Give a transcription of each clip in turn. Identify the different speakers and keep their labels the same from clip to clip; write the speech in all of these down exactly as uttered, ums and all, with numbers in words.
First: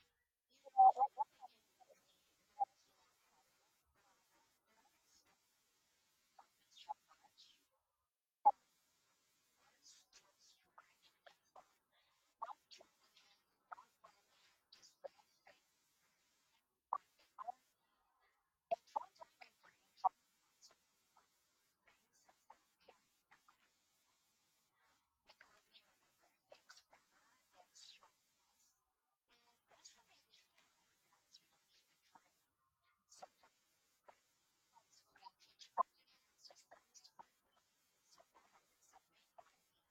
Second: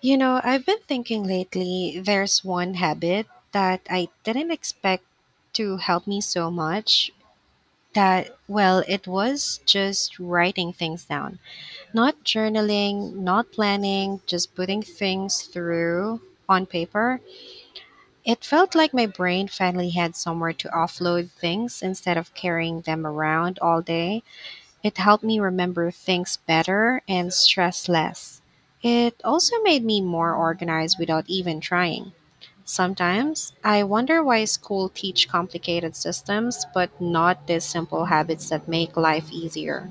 Speaker 1: You know, I've been thinking lately there's one habit that I didn't expect to help me so much that, well, it was just writing things down. Not journaling, not planning, just putting things through on paper. It felt like my brain finally had somewhere to offload things instead of carrying them around all day. It helped me remember things better and stress less. It also made me more organized without even trying. Sometimes I wonder why school teach complicated systems but not the simple habits that make life easier.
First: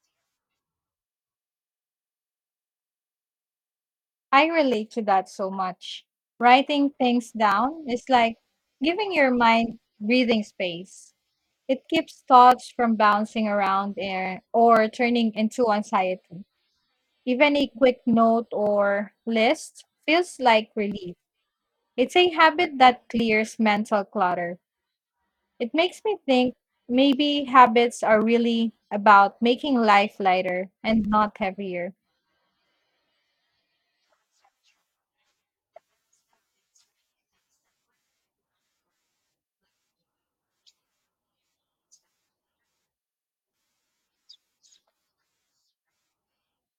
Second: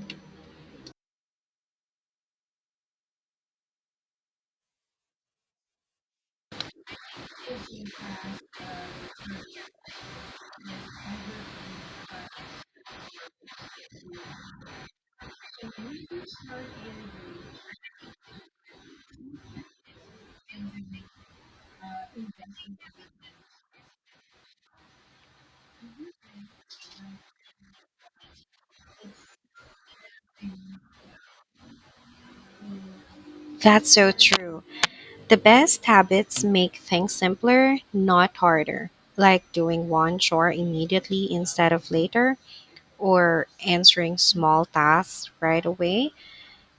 Speaker 2: I relate to that so much. Writing things down is like giving your mind breathing space. It keeps thoughts from bouncing around air or turning into anxiety. Even a quick note or list feels like relief. It's a habit that clears mental clutter. It makes me think maybe habits are really about making life lighter and not heavier.
Speaker 1: That's so true. The best habits make things simpler, not harder. Like doing one chore immediately instead of later or answering small tasks right away.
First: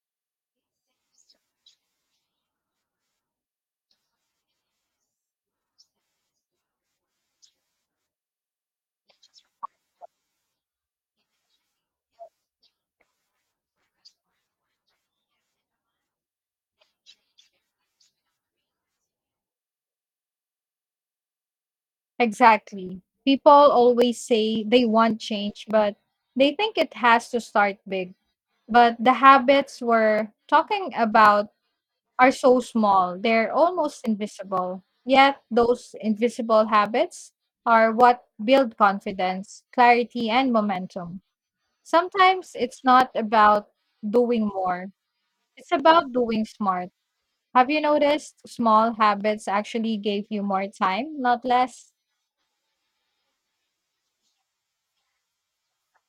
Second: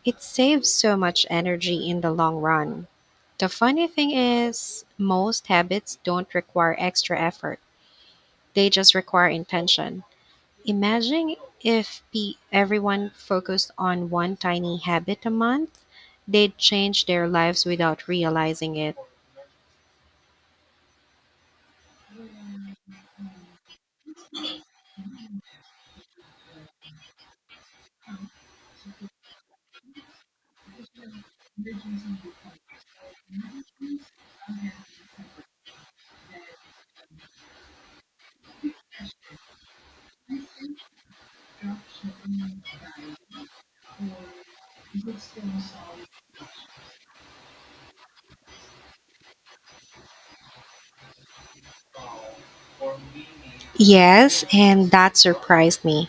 Speaker 1: It saves so much energy in the long run. The funny thing is, most habits don't require extra effort, they just require intention. Imagine if pe- everyone focused on one tiny habit a month, they'd change their lives without realizing it.
Speaker 2: Exactly. People always say they want change, but they think it has to start big. But the habits we're talking about are so small, they're almost invisible. Yet, those invisible habits are what build confidence, clarity, and momentum. Sometimes it's not about doing more, it's about doing smart. Have you noticed small habits actually gave you more time, not less?
Speaker 1: Yes, and that surprised me.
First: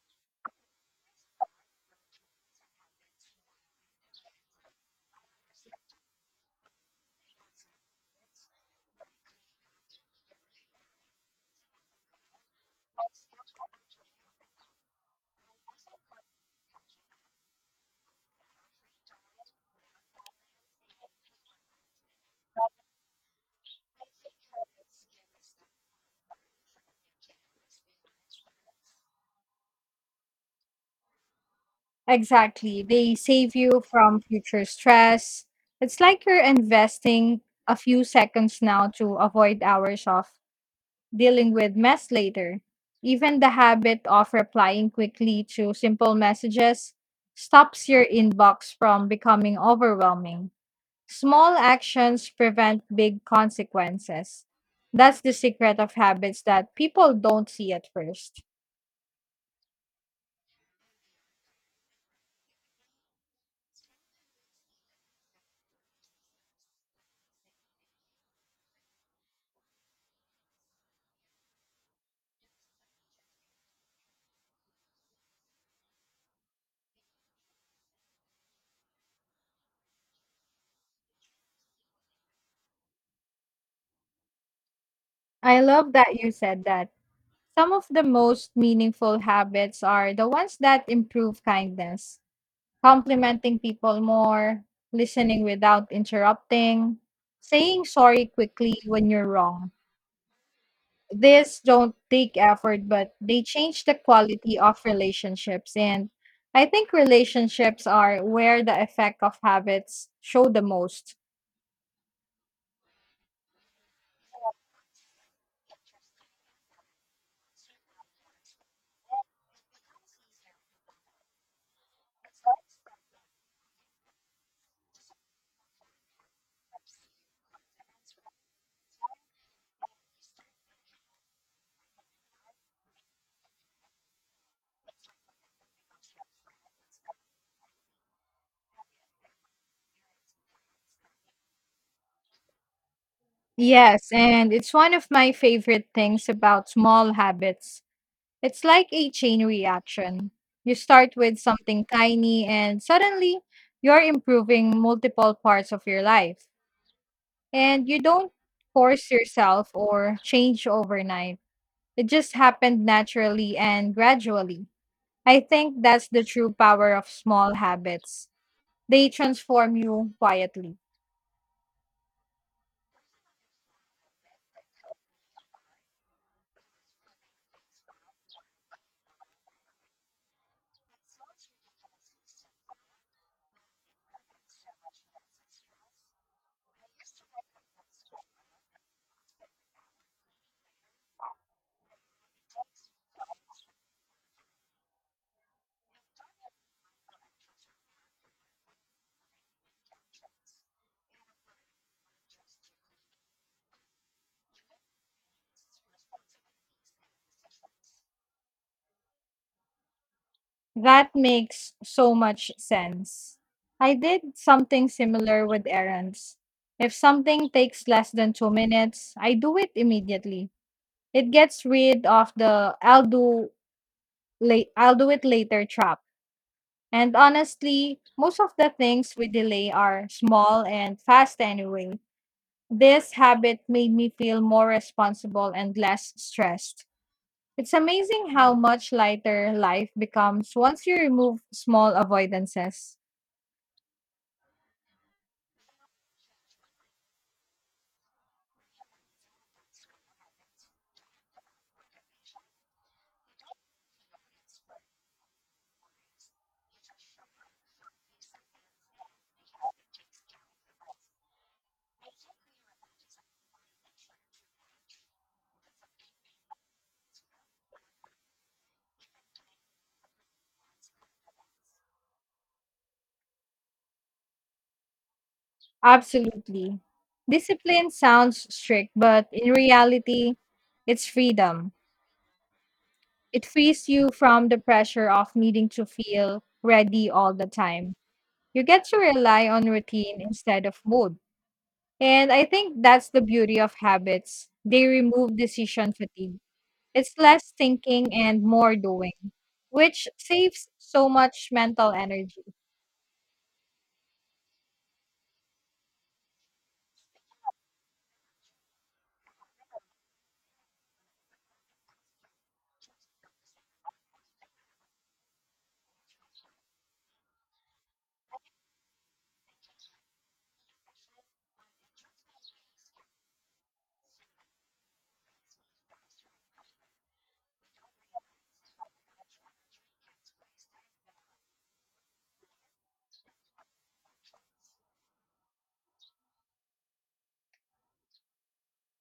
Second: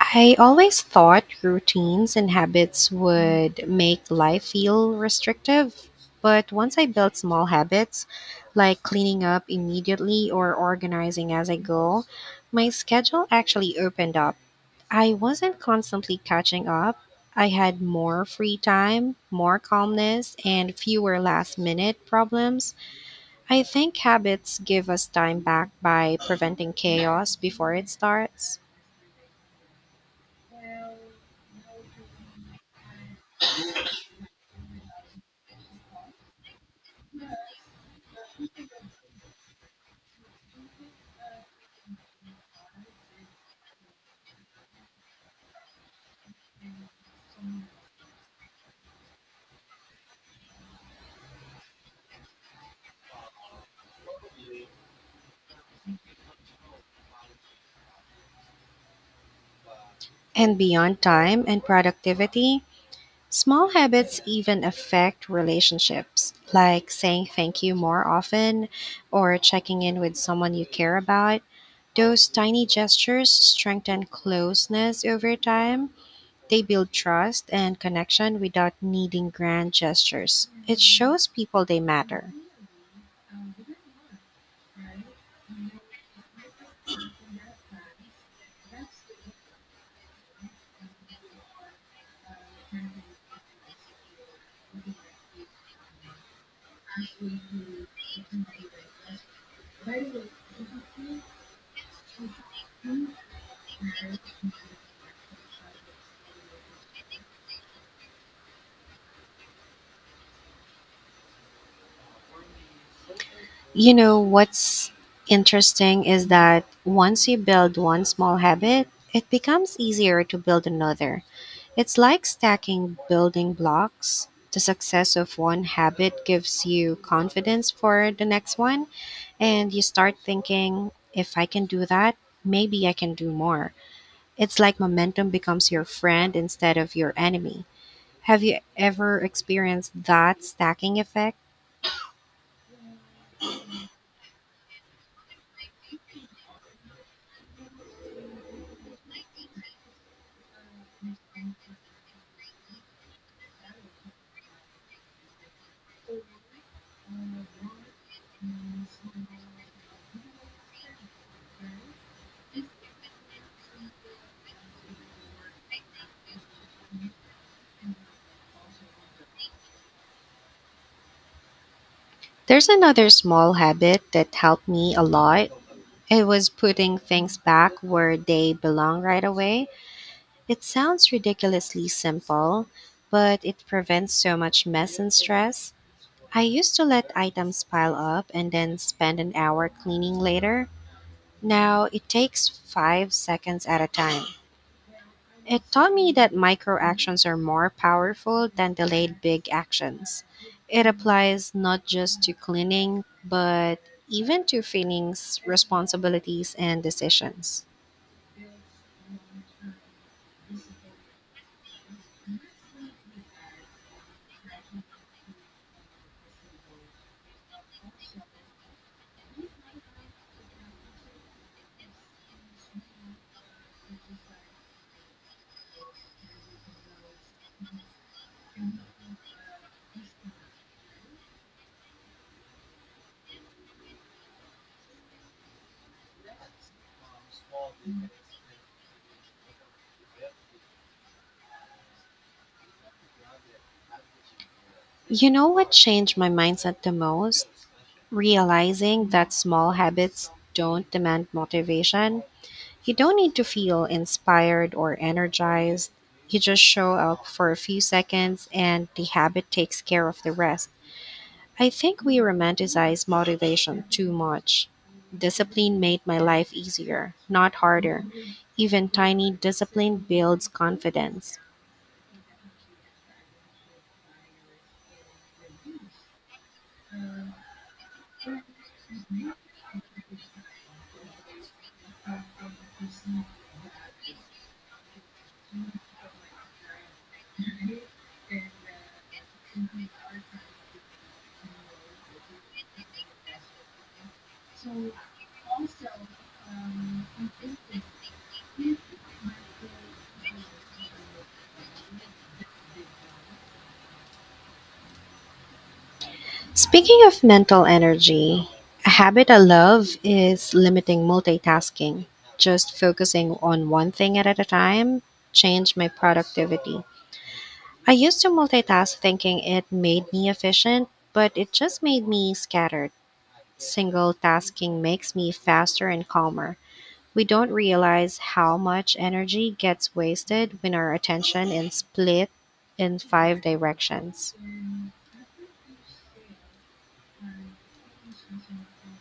Speaker 1: I always thought routines and habits would make life feel restrictive, but once I built small habits, like cleaning up immediately or organizing as I go, my schedule actually opened up. I wasn't constantly catching up. I had more free time, more calmness, and fewer last minute problems. I think habits give us time back by preventing chaos before it starts.
Speaker 2: Exactly. They save you from future stress. It's like you're investing a few seconds now to avoid hours of dealing with mess later. Even the habit of replying quickly to simple messages stops your inbox from becoming overwhelming. Small actions prevent big consequences. That's the secret of habits that people don't see at first.
Speaker 1: And beyond time and productivity, small habits even affect relationships, like saying thank you more often or checking in with someone you care about. Those tiny gestures strengthen closeness over time. They build trust and connection without needing grand gestures. It shows people they matter.
Speaker 2: I love that you said that. Some of the most meaningful habits are the ones that improve kindness, complimenting people more, listening without interrupting, saying sorry quickly when you're wrong. These don't take effort, but they change the quality of relationships. And I think relationships are where the effect of habits show the most.
Speaker 1: You know, what's interesting is that once you build one small habit, it becomes easier to build another. It's like stacking building blocks. The success of one habit gives you confidence for the next one, and you start thinking, if I can do that, maybe I can do more. It's like momentum becomes your friend instead of your enemy. Have you ever experienced that stacking effect?
Speaker 2: Yes, and it's one of my favorite things about small habits. It's like a chain reaction. You start with something tiny, and suddenly you're improving multiple parts of your life. And you don't force yourself or change overnight, it just happened naturally and gradually. I think that's the true power of small habits. They transform you quietly.
Speaker 1: There's another small habit that helped me a lot. It was putting things back where they belong right away. It sounds ridiculously simple, but it prevents so much mess and stress. I used to let items pile up and then spend an hour cleaning later. Now it takes five seconds at a time. It taught me that micro actions are more powerful than delayed big actions. It applies not just to cleaning, but even to feelings, responsibilities, and decisions.
Speaker 2: That makes so much sense. I did something similar with errands. If something takes less than two minutes, I do it immediately. It gets rid of the I'll do late I'll do it later trap. And honestly, most of the things we delay are small and fast anyway. This habit made me feel more responsible and less stressed. It's amazing how much lighter life becomes once you remove small avoidances.
Speaker 1: You know what changed my mindset the most? Realizing that small habits don't demand motivation, you don't need to feel inspired or energized. You just show up for a few seconds and the habit takes care of the rest. I think we romanticize motivation too much. Discipline made my life easier, not harder. Even tiny discipline builds confidence.
Speaker 2: Absolutely. Discipline sounds strict, but in reality, it's freedom. It frees you from the pressure of needing to feel ready all the time. You get to rely on routine instead of mood. And I think that's the beauty of habits. They remove decision fatigue. It's less thinking and more doing, which saves so much mental energy.
Speaker 1: Speaking of mental energy, a habit I love is limiting multitasking. Just focusing on one thing at a time changed my productivity. I used to multitask thinking it made me efficient, but it just made me scattered. Single tasking makes me faster and calmer. We don't realize how much energy gets wasted when our attention is split in five directions.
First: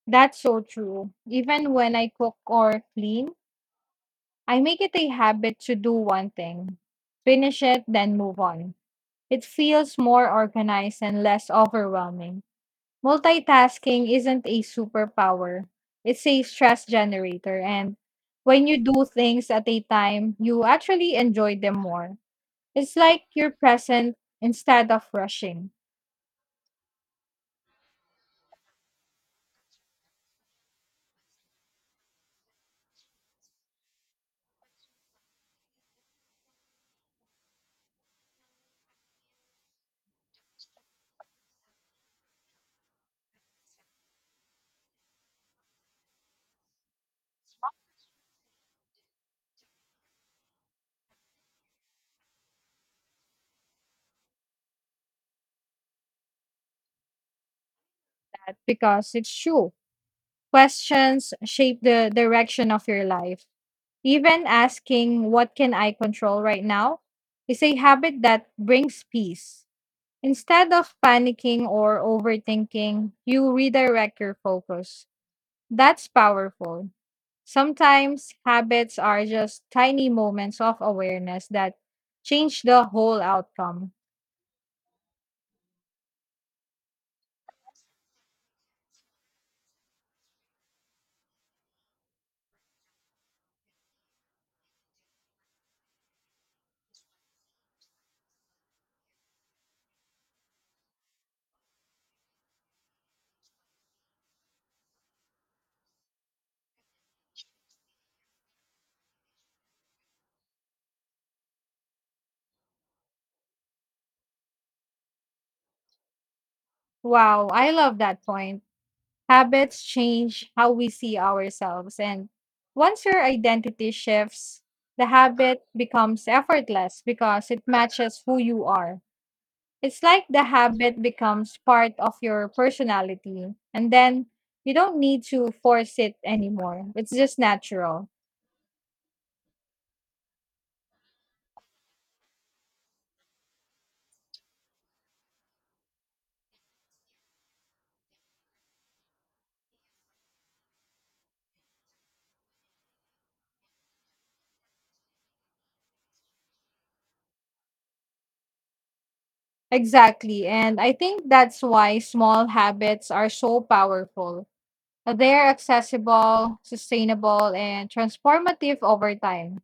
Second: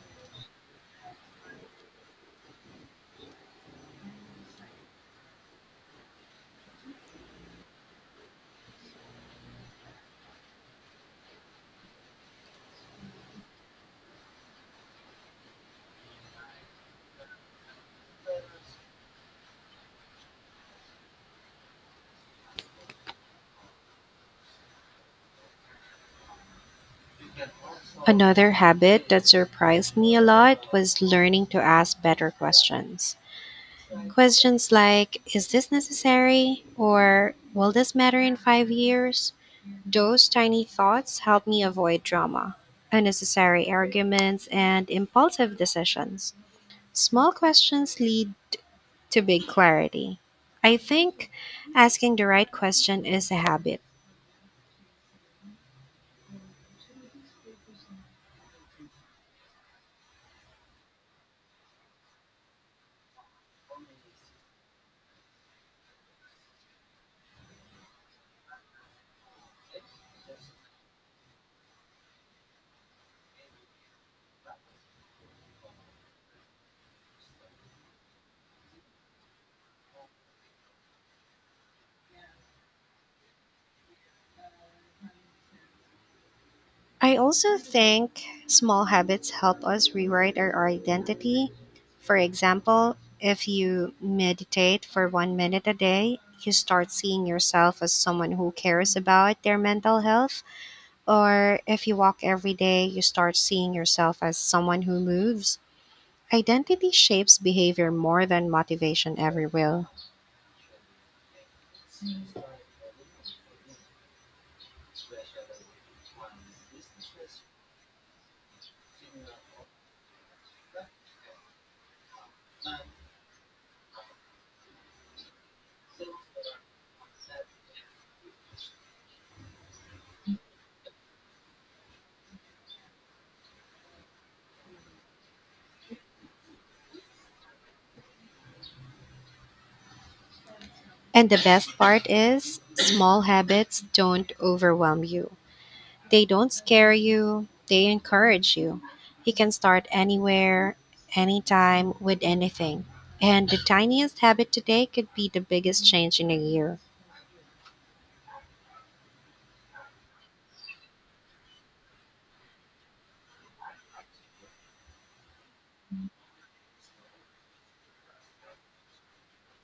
Speaker 2: That's so true. Even when I cook or clean, I make it a habit to do one thing, finish it, then move on. It feels more organized and less overwhelming. Multitasking isn't a superpower, it's a stress generator. And when you do things at a time, you actually enjoy them more. It's like you're present instead of rushing
Speaker 1: Another habit that surprised me a lot was learning to ask better questions. Questions like, is this necessary? Or will this matter in five years? Those tiny thoughts help me avoid drama, unnecessary arguments, and impulsive decisions. Small questions lead to big clarity. I think asking the right question is a habit.
Speaker 2: because it's true. Questions shape the direction of your life. Even asking, what can I control right now? Is a habit that brings peace. Instead of panicking or overthinking, you redirect your focus. That's powerful. Sometimes habits are just tiny moments of awareness that change the whole outcome.
Speaker 1: I also think small habits help us rewrite our identity. For example, if you meditate for one minute a day, you start seeing yourself as someone who cares about their mental health. Or if you walk every day, you start seeing yourself as someone who moves. Identity shapes behavior more than motivation ever will.
Speaker 2: Wow, I love that point. Habits change how we see ourselves, and once your identity shifts, the habit becomes effortless because it matches who you are. It's like the habit becomes part of your personality, and then you don't need to force it anymore. It's just natural.
Speaker 1: And the best part is, small habits don't overwhelm you. They don't scare you, they encourage you. You can start anywhere, anytime, with anything. And the tiniest habit today could be the biggest change in a year.
Speaker 2: Exactly. And I think that's why small habits are so powerful. They're accessible, sustainable, and transformative over time.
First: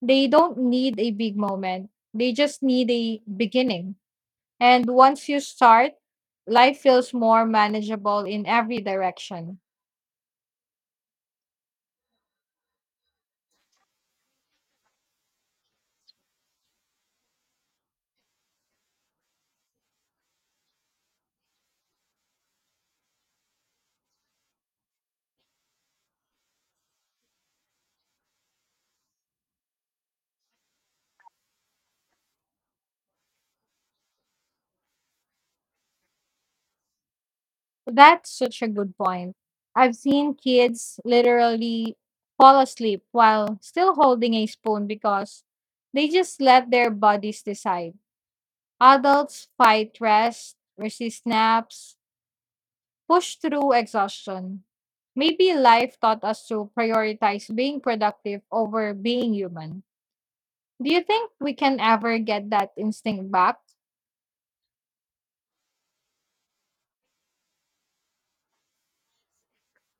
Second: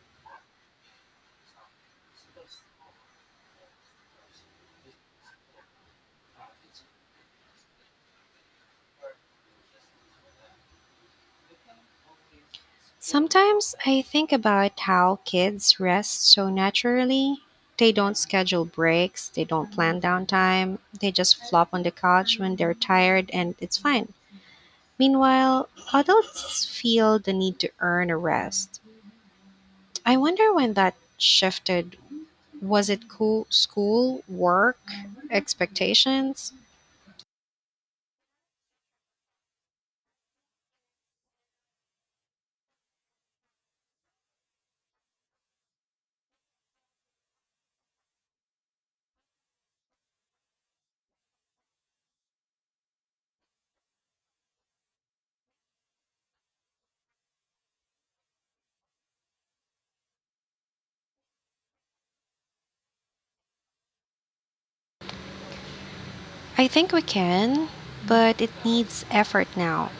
Speaker 2: They don't need a big moment. They just need a beginning. And once you start, life feels more manageable in every direction.
Speaker 1: Sometimes I think about how kids rest so naturally. They don't schedule breaks, they don't plan downtime, they just flop on the couch when they're tired, and it's fine. Meanwhile, adults feel the need to earn a rest. I wonder when that shifted. Was it cool, school, work, expectations?
Speaker 2: That's such a good point. I've seen kids literally fall asleep while still holding a spoon because they just let their bodies decide. Adults fight rest, resist naps, push through exhaustion. Maybe life taught us to prioritize being productive over being human. Do you think we can ever get that instinct back?
Speaker 1: I think we can, but it needs effort now.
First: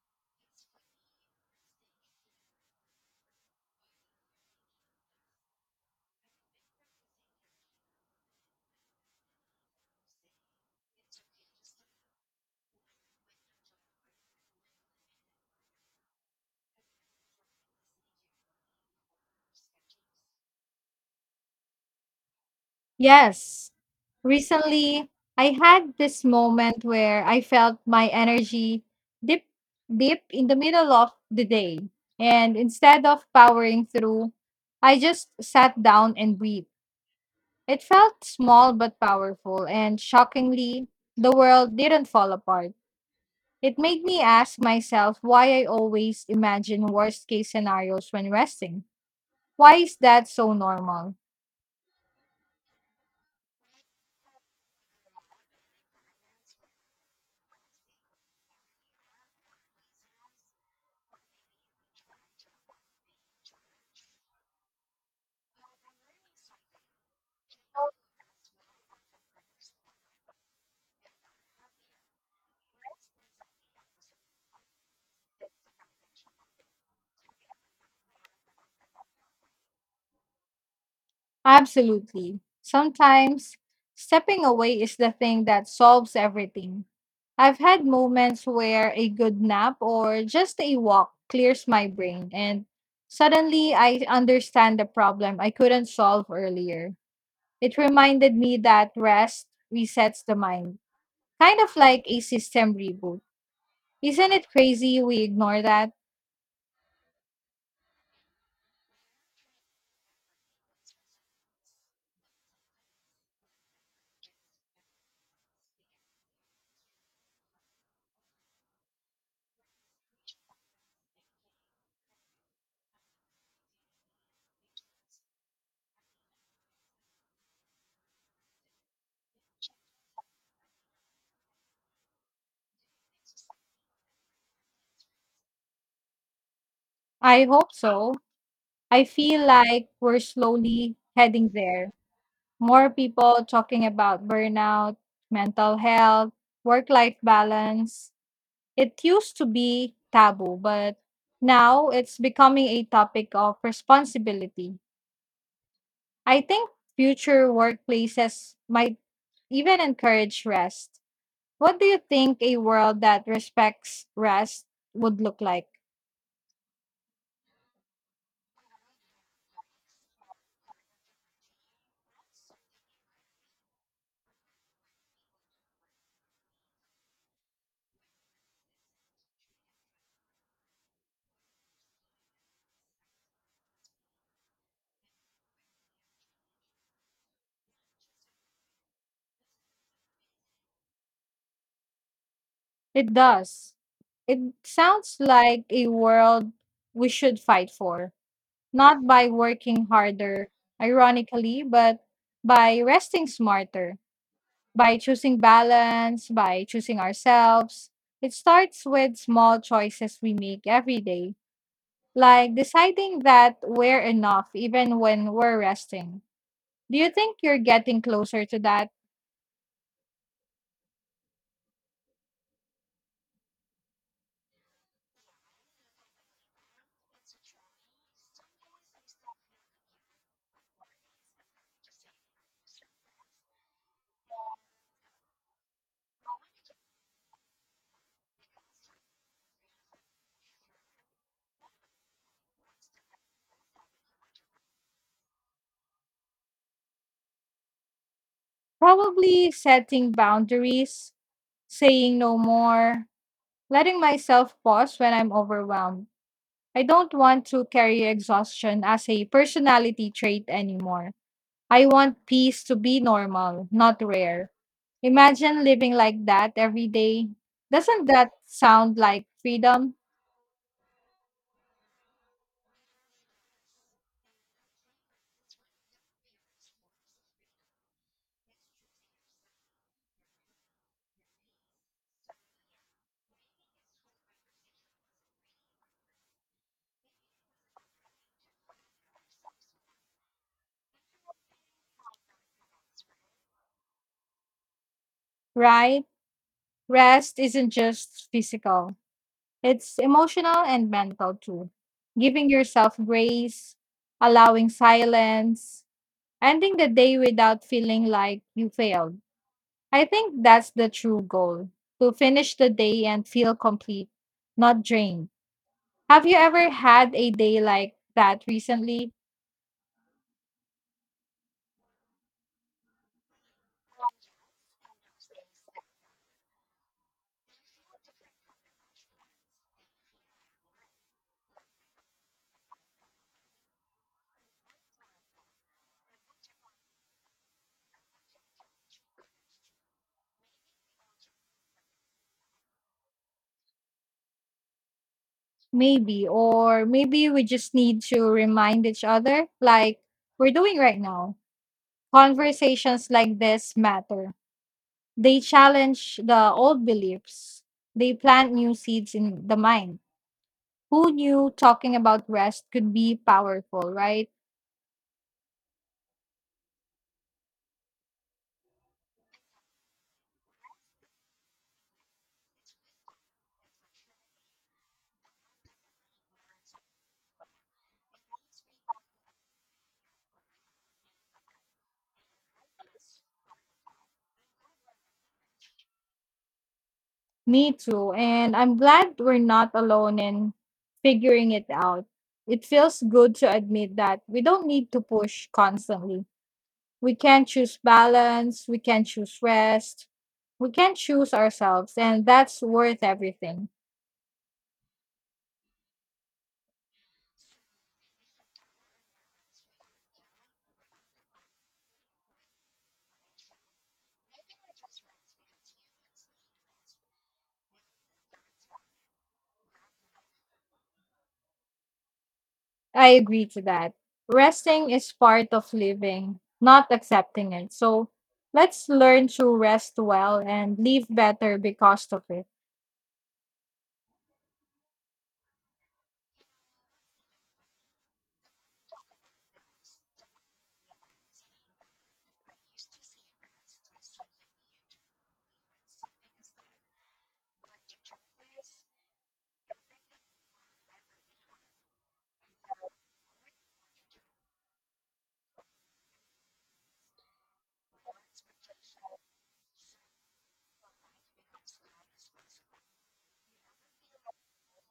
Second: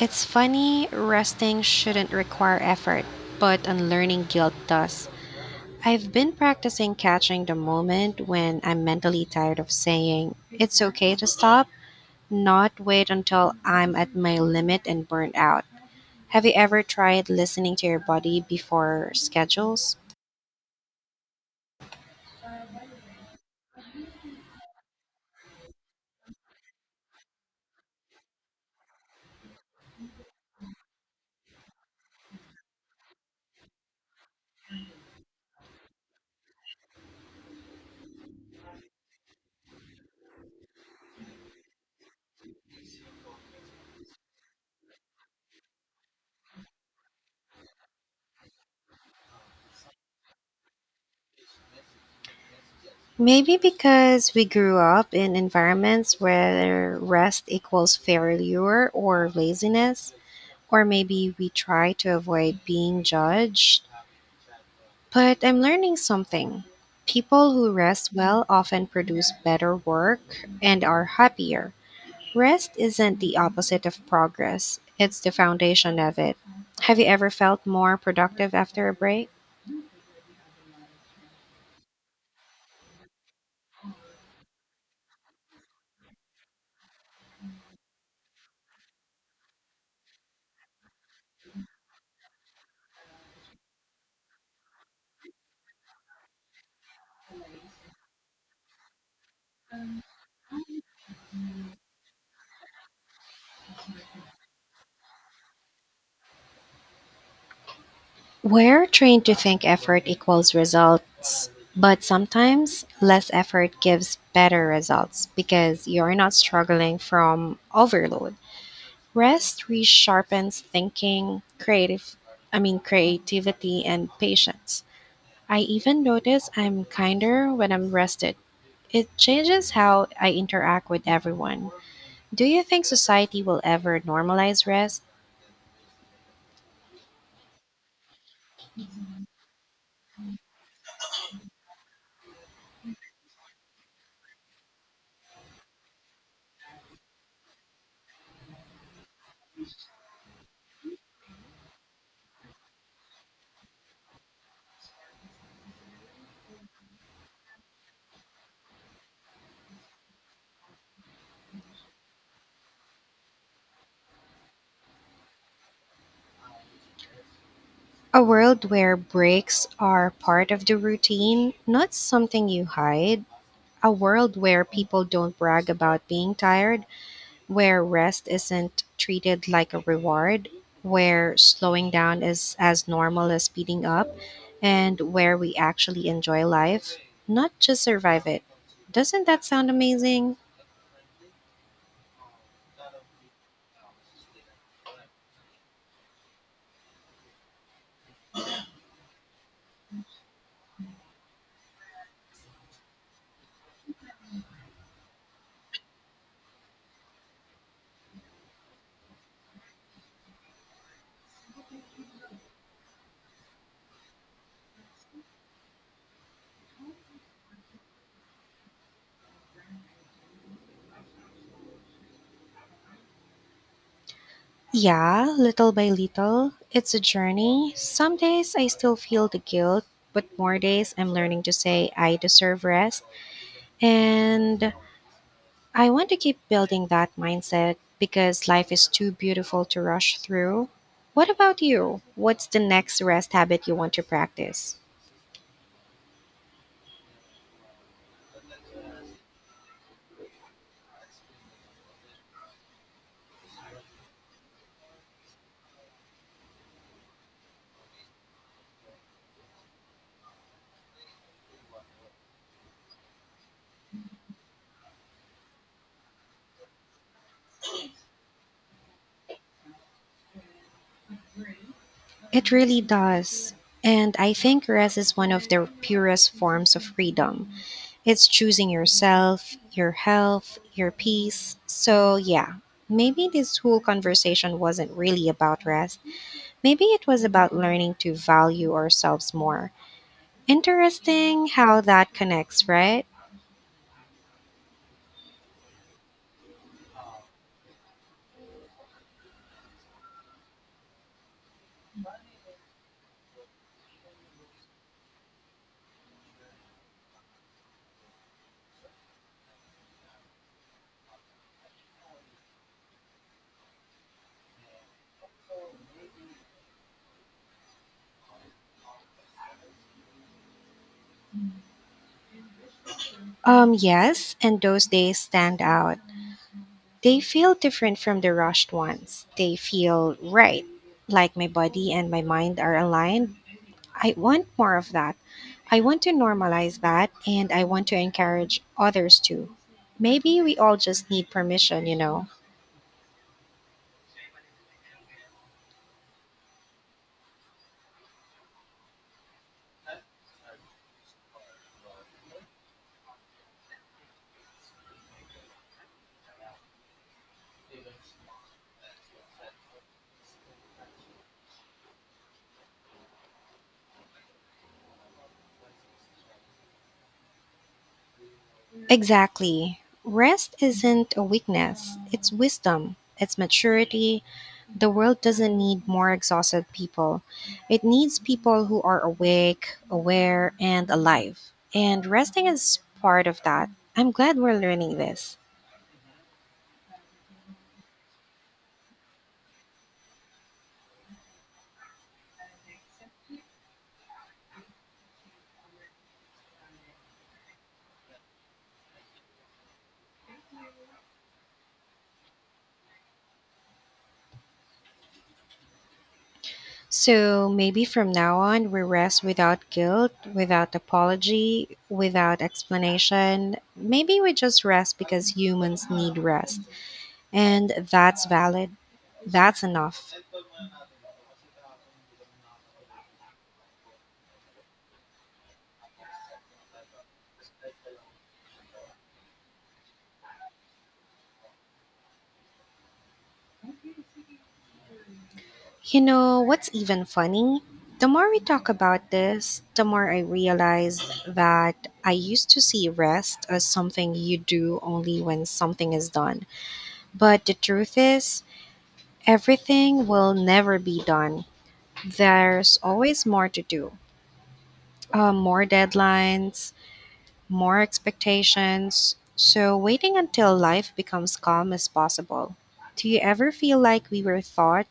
Speaker 1: It's funny, resting shouldn't require effort, but unlearning guilt does. I've been practicing catching the moment when I'm mentally tired of saying, it's okay to stop, not wait until I'm at my limit and burnt out. Have you ever tried listening to your body before schedules?
Speaker 2: Yes. Recently, I had this moment where I felt my energy dip dip in the middle of the day. And instead of powering through, I just sat down and breathed. It felt small but powerful, and shockingly, the world didn't fall apart. It made me ask myself why I always imagine worst case scenarios when resting. Why is that so normal?
Speaker 1: Maybe because we grew up in environments where rest equals failure or laziness, or maybe we try to avoid being judged. But I'm learning something. People who rest well often produce better work and are happier. Rest isn't the opposite of progress, it's the foundation of it. Have you ever felt more productive after a break?
Speaker 2: Absolutely. Sometimes stepping away is the thing that solves everything. I've had moments where a good nap or just a walk clears my brain, and suddenly I understand the problem I couldn't solve earlier. It reminded me that rest resets the mind, kind of like a system reboot. Isn't it crazy we ignore that?
Speaker 1: We're trained to think effort equals results, but sometimes less effort gives better results because you're not struggling from overload. Rest resharpens thinking, creative I mean, creativity and patience. I even notice I'm kinder when I'm rested. It changes how I interact with everyone. Do you think society will ever normalize rest?
Speaker 2: I hope so. I feel like we're slowly heading there. More people talking about burnout, mental health, work life balance. It used to be taboo, but now it's becoming a topic of responsibility. I think future workplaces might even encourage rest. What do you think a world that respects rest would look like?
Speaker 1: A world where breaks are part of the routine, not something you hide. A world where people don't brag about being tired, where rest isn't treated like a reward, where slowing down is as normal as speeding up, and where we actually enjoy life, not just survive it. Doesn't that sound amazing?
Speaker 2: It does. It sounds like a world we should fight for, not by working harder, ironically, but by resting smarter, by choosing balance, by choosing ourselves. It starts with small choices we make every day, like deciding that we're enough even when we're resting. Do you think you're getting closer to that?
Speaker 1: Yeah, little by little. It's a journey. Some days I still feel the guilt, but more days I'm learning to say I deserve rest. And I want to keep building that mindset because life is too beautiful to rush through. What about you? What's the next rest habit you want to practice?
Speaker 2: Probably setting boundaries, saying no more, letting myself pause when I'm overwhelmed. I don't want to carry exhaustion as a personality trait anymore. I want peace to be normal, not rare. Imagine living like that every day. Doesn't that sound like freedom?
Speaker 1: It really does. And I think rest is one of the purest forms of freedom. It's choosing yourself, your health, your peace. So, yeah, maybe this whole conversation wasn't really about rest. Maybe it was about learning to value ourselves more. Interesting how that connects, right?
Speaker 2: Right? Rest isn't just physical, it's emotional and mental too. Giving yourself grace, allowing silence, ending the day without feeling like you failed. I think that's the true goal to finish the day and feel complete, not drained. Have you ever had a day like that recently?
Speaker 1: Um, yes, and those days stand out. They feel different from the rushed ones. They feel right, like my body and my mind are aligned. I want more of that. I want to normalize that and I want to encourage others to. Maybe we all just need permission, you know.
Speaker 2: Maybe, or maybe we just need to remind each other, like we're doing right now. Conversations like this matter. They challenge the old beliefs, they plant new seeds in the mind. Who knew talking about rest could be powerful, right?
Speaker 1: Exactly. Rest isn't a weakness, it's wisdom, it's maturity. The world doesn't need more exhausted people, it needs people who are awake, aware, and alive. And resting is part of that. I'm glad we're learning this.
Speaker 2: Me too. And I'm glad we're not alone in figuring it out. It feels good to admit that we don't need to push constantly. We can choose balance, we can choose rest, we can choose ourselves, and that's worth everything.
Speaker 1: So maybe from now on, we rest without guilt, without apology, without explanation. Maybe we just rest because humans need rest. And that's valid. That's enough.
Speaker 2: I agree to that. Resting is part of living, not accepting it. So let's learn to rest well and live better because of it.
Speaker 1: You know, what's even funny? The more we talk about this, the more I realize that I used to see rest as something you do only when something is done. But the truth is, everything will never be done. There's always more to do, uh, more deadlines, more expectations. So, waiting until life becomes calm as possible. Do you ever feel like we were taught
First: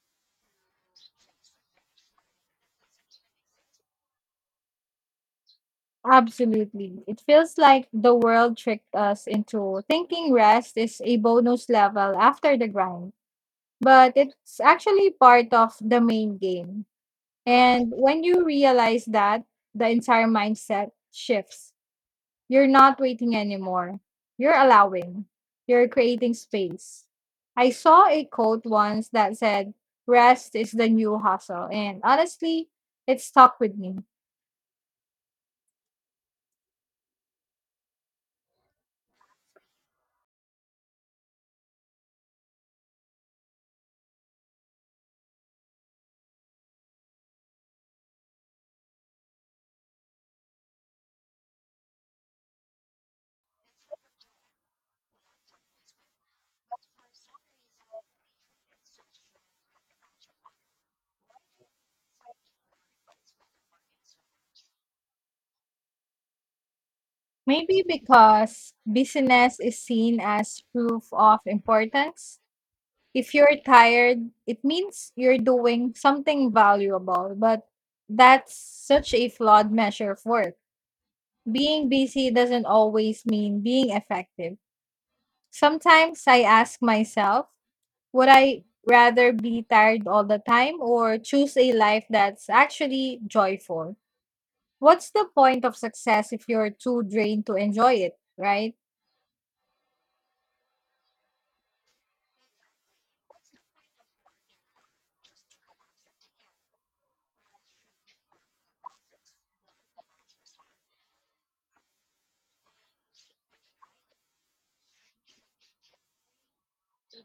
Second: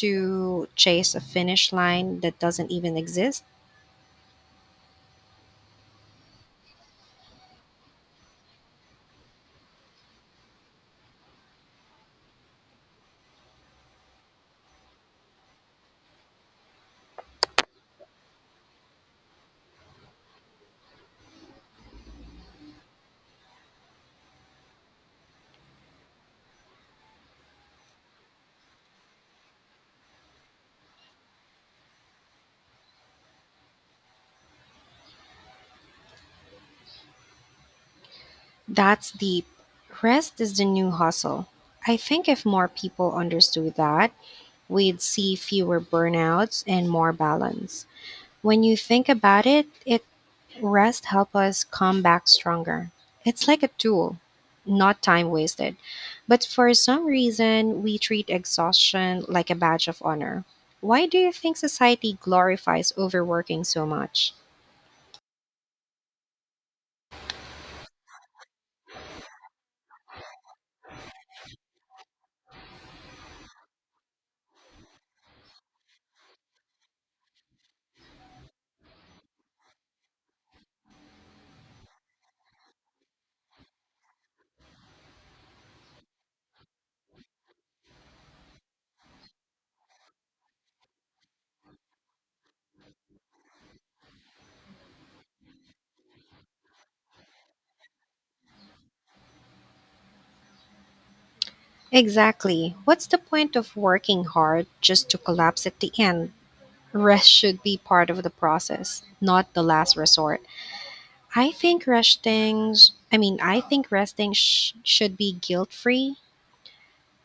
Speaker 1: to chase a finish line that doesn't even exist?
Speaker 2: Absolutely. It feels like the world tricked us into thinking rest is a bonus level after the grind, but it's actually part of the main game. And when you realize that, the entire mindset shifts. You're not waiting anymore, you're allowing, you're creating space. I saw a quote once that said, rest is the new hustle. And honestly, it stuck with me.
Speaker 1: That's deep. Rest is the new hustle. I think if more people understood that, we'd see fewer burnouts and more balance. When you think about it, it. Rest helps us come back stronger. It's like a tool, not time wasted. But for some reason, we treat exhaustion like a badge of honor. Why do you think society glorifies overworking so much?
Speaker 2: Maybe because business is seen as proof of importance. If you're tired, it means you're doing something valuable, but that's such a flawed measure of work. Being busy doesn't always mean being effective. Sometimes I ask myself, would I rather be tired all the time or choose a life that's actually joyful? What's the point of success if you're too drained to enjoy it, right?
Speaker 1: Exactly. What's the point of working hard just to collapse at the end? Rest should be part of the process, not the last resort. I think resting, I mean, I think resting sh- should be guilt free.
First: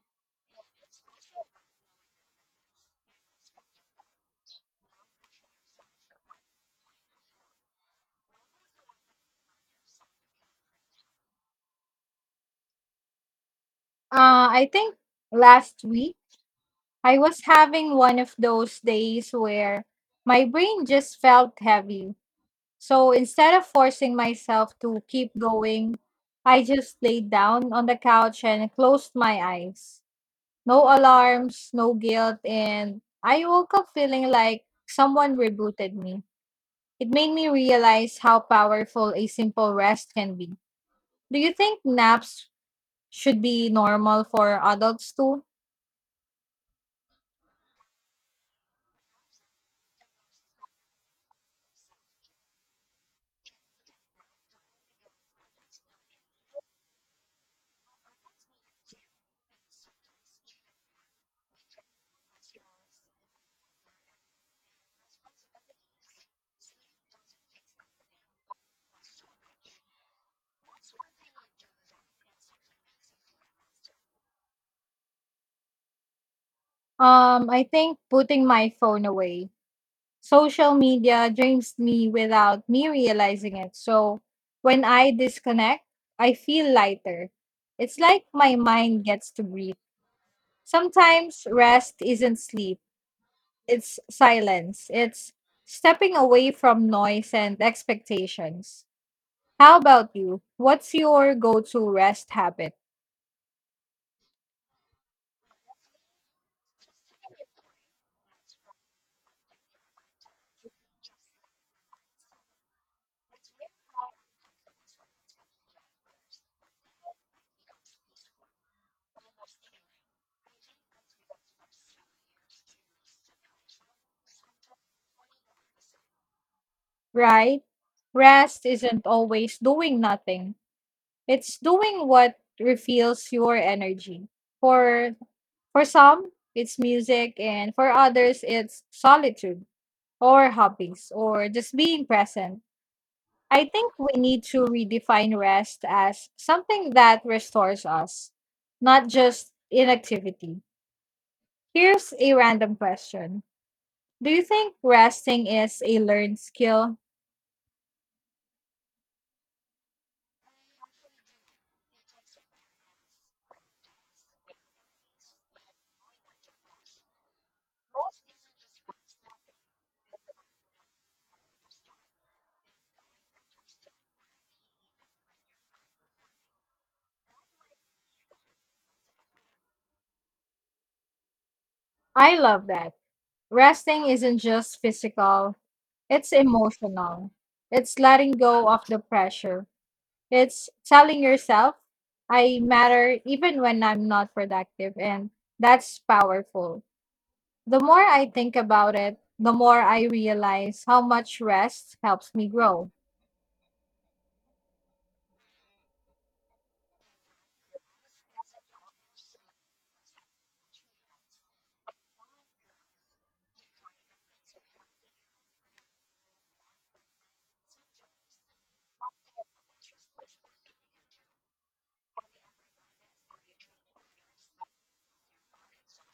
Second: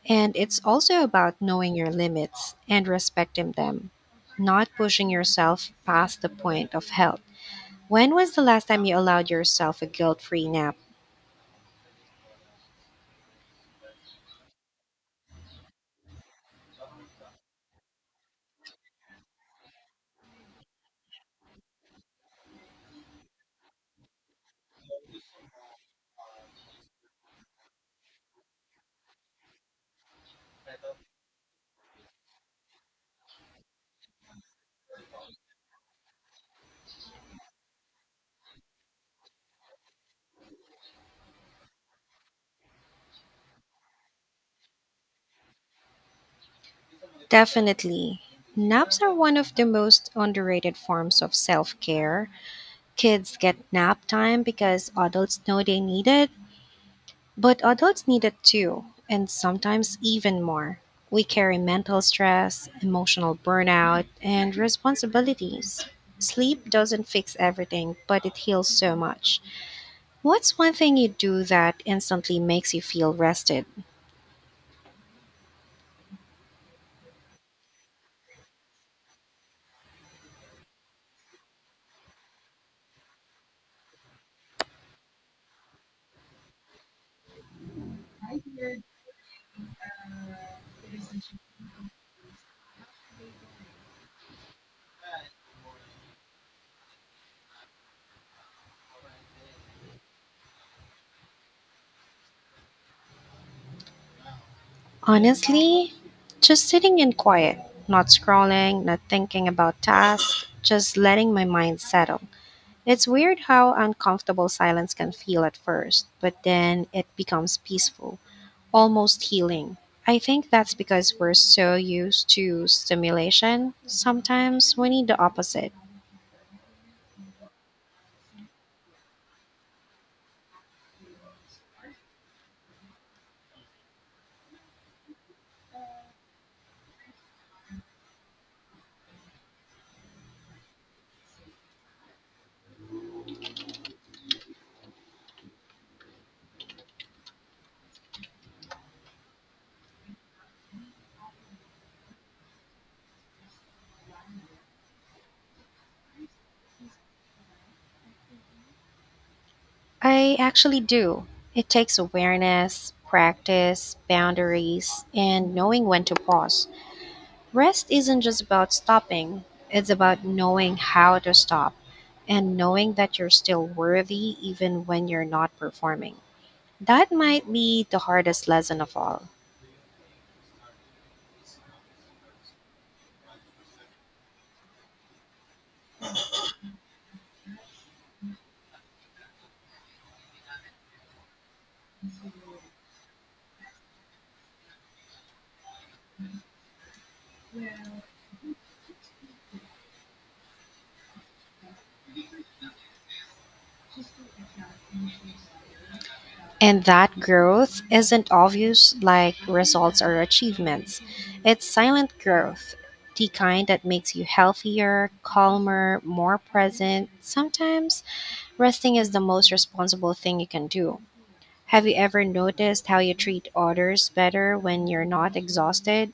Speaker 1: And it's also about knowing your limits and respecting them, not pushing yourself past the point of health. When was the last time you allowed yourself a guilt free nap?
Speaker 2: Uh, I think last week I was having one of those days where my brain just felt heavy. So instead of forcing myself to keep going, I just laid down on the couch and closed my eyes. No alarms, no guilt, and I woke up feeling like someone rebooted me. It made me realize how powerful a simple rest can be. Do you think naps should be normal for adults too?
Speaker 1: Definitely. Naps are one of the most underrated forms of self care. Kids get nap time because adults know they need it, but adults need it too, and sometimes even more. We carry mental stress, emotional burnout, and responsibilities. Sleep doesn't fix everything, but it heals so much. What's one thing you do that instantly makes you feel rested?
Speaker 2: Um, I think putting my phone away. Social media drains me without me realizing it. So when I disconnect, I feel lighter. It's like my mind gets to breathe. Sometimes rest isn't sleep, it's silence. It's stepping away from noise and expectations. How about you? What's your go to rest habit?
Speaker 1: Honestly, just sitting in quiet, not scrolling, not thinking about tasks, just letting my mind settle. It's weird how uncomfortable silence can feel at first, but then it becomes peaceful. Almost healing. I think that's because we're so used to stimulation. Sometimes we need the opposite.
Speaker 2: Right? Rest isn't always doing nothing. It's doing what refills your energy. For for some, it's music and for others it's solitude or hobbies or just being present. I think we need to redefine rest as something that restores us, not just inactivity. Here's a random question. Do you think resting is a learned skill?
Speaker 1: I actually do. It takes awareness, practice, boundaries, and knowing when to pause. Rest isn't just about stopping, it's about knowing how to stop and knowing that you're still worthy even when you're not performing. That might be the hardest lesson of all.
Speaker 2: I love that. Resting isn't just physical, it's emotional. It's letting go of the pressure. It's telling yourself, I matter even when I'm not productive. And that's powerful. The more I think about it, the more I realize how much rest helps me grow.
Speaker 1: And that growth isn't obvious like results or achievements. It's silent growth, the kind that makes you healthier, calmer, more present. Sometimes resting is the most responsible thing you can do. Have you ever noticed how you treat others better when you're not exhausted?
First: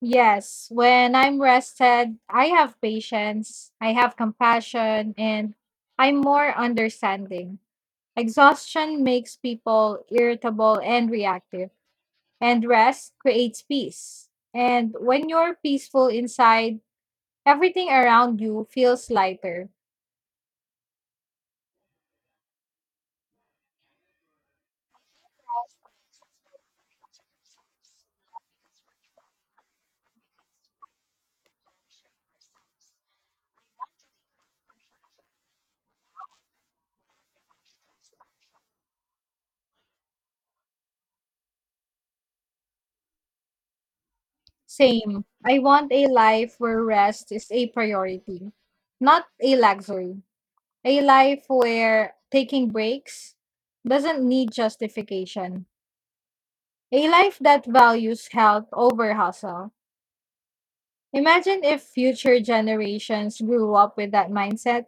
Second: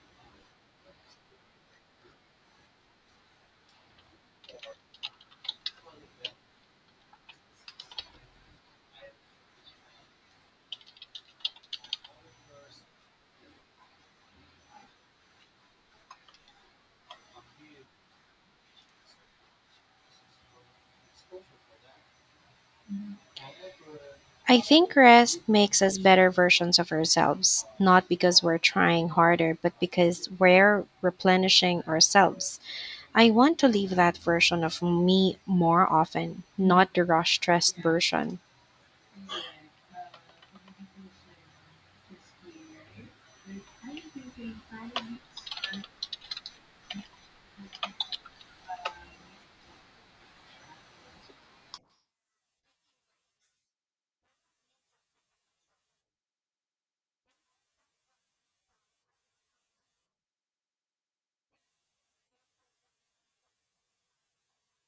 Speaker 2: Yes, when I'm rested, I have patience, I have compassion, and I'm more understanding. Exhaustion makes people irritable and reactive. And rest creates peace. And when you're peaceful inside, everything around you feels lighter.
Speaker 1: I think rest makes us better versions of ourselves, not because we're trying harder, but because we're replenishing ourselves. I want to leave that version of me more often, not the rush stressed version.
Speaker 2: Same. I want a life where rest is a priority, not a luxury. A life where taking breaks doesn't need justification. A life that values health over hustle. Imagine if future generations grew up with that mindset.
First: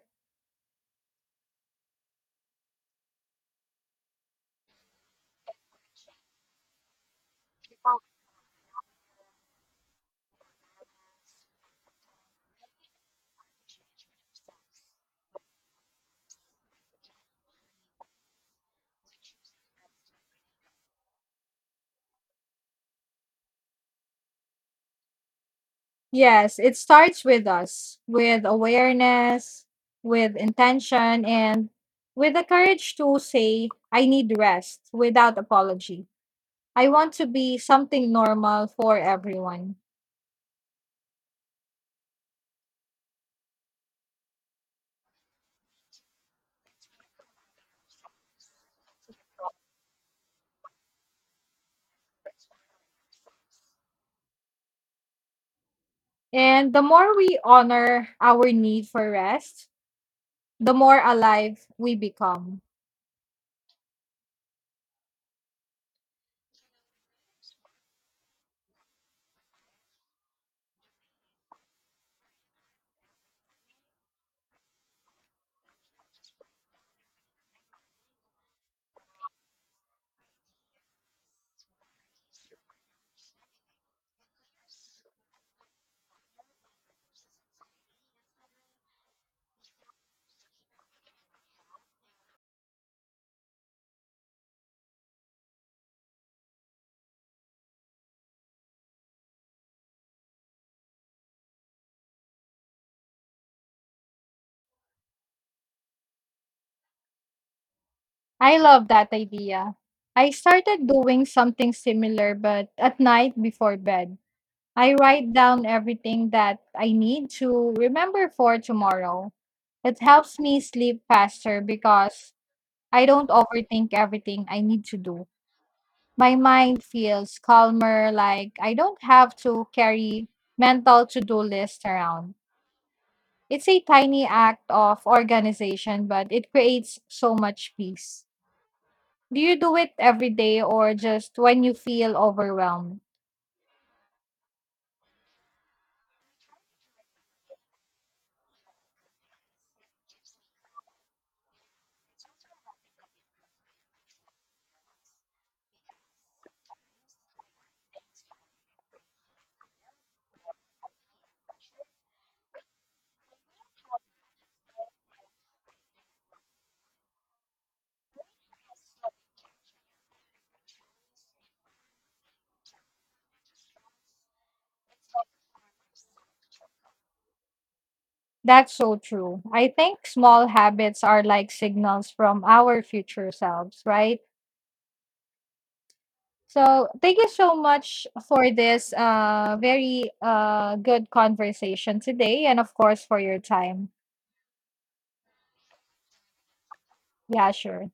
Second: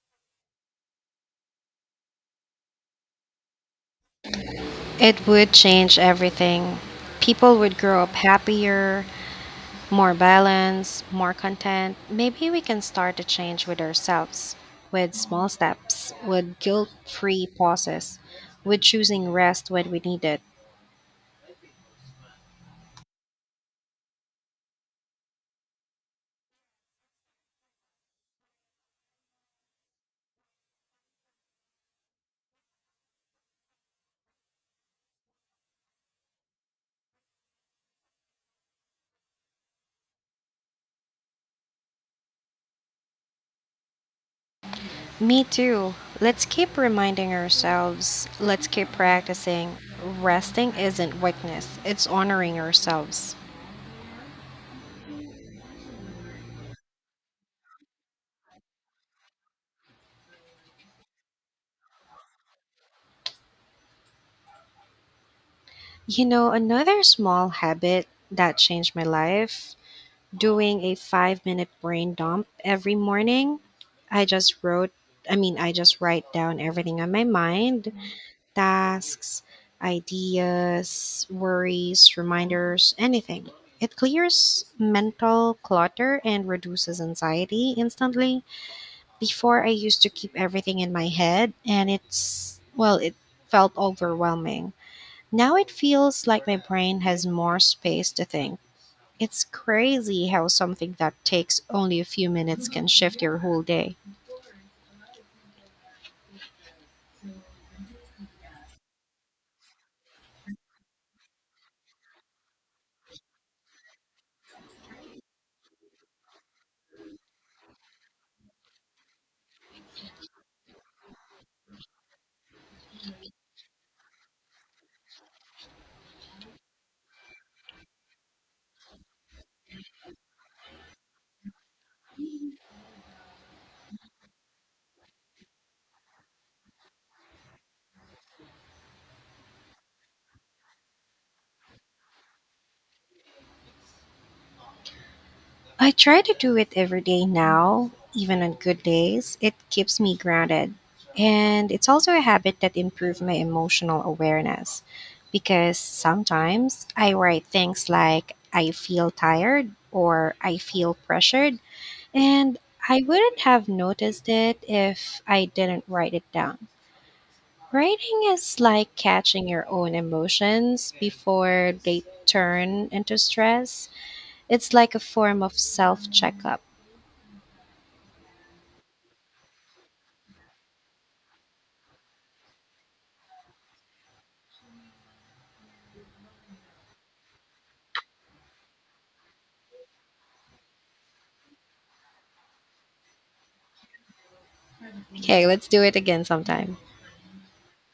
Speaker 1: It would change everything. People would grow up happier, more balanced, more content. Maybe we can start the change with ourselves, with small steps, with guilt free pauses, with choosing rest when we need it.
Speaker 2: Yes, it starts with us, with awareness, with intention, and with the courage to say, I need rest without apology. I want to be something normal for everyone.
Speaker 1: Me too. Let's keep reminding ourselves, let's keep practicing. Resting isn't weakness, it's honoring ourselves.
Speaker 2: And the more we honor our need for rest, the more alive we become.
Speaker 1: You know, another small habit that changed my life, doing a five minute brain dump every morning. I just wrote, I mean, I just write down everything on my mind, tasks, ideas, worries, reminders, anything. It clears mental clutter and reduces anxiety instantly. Before, I used to keep everything in my head, and it's, well, it felt overwhelming. Now it feels like my brain has more space to think. It's crazy how something that takes only a few minutes can shift your whole day.
Speaker 2: I love that idea. I started doing something similar, but at night before bed. I write down everything that I need to remember for tomorrow. It helps me sleep faster because I don't overthink everything I need to do. My mind feels calmer, like I don't have to carry mental to do list around. It's a tiny act of organization, but it creates so much peace. Do you do it every day or just when you feel overwhelmed?
Speaker 1: I try to do it every day now, even on good days. It keeps me grounded. And it's also a habit that improves my emotional awareness because sometimes I write things like, I feel tired or I feel pressured, and I wouldn't have noticed it if I didn't write it down. Writing is like catching your own emotions before they turn into stress. It's like a form of self checkup.
Speaker 2: That's so true. I think small habits are like signals from our future selves, right? So, thank you so much for this uh, very uh, good conversation today and, of course, for your time.
Speaker 1: Okay, let's do it again sometime.
Speaker 2: Yeah, sure.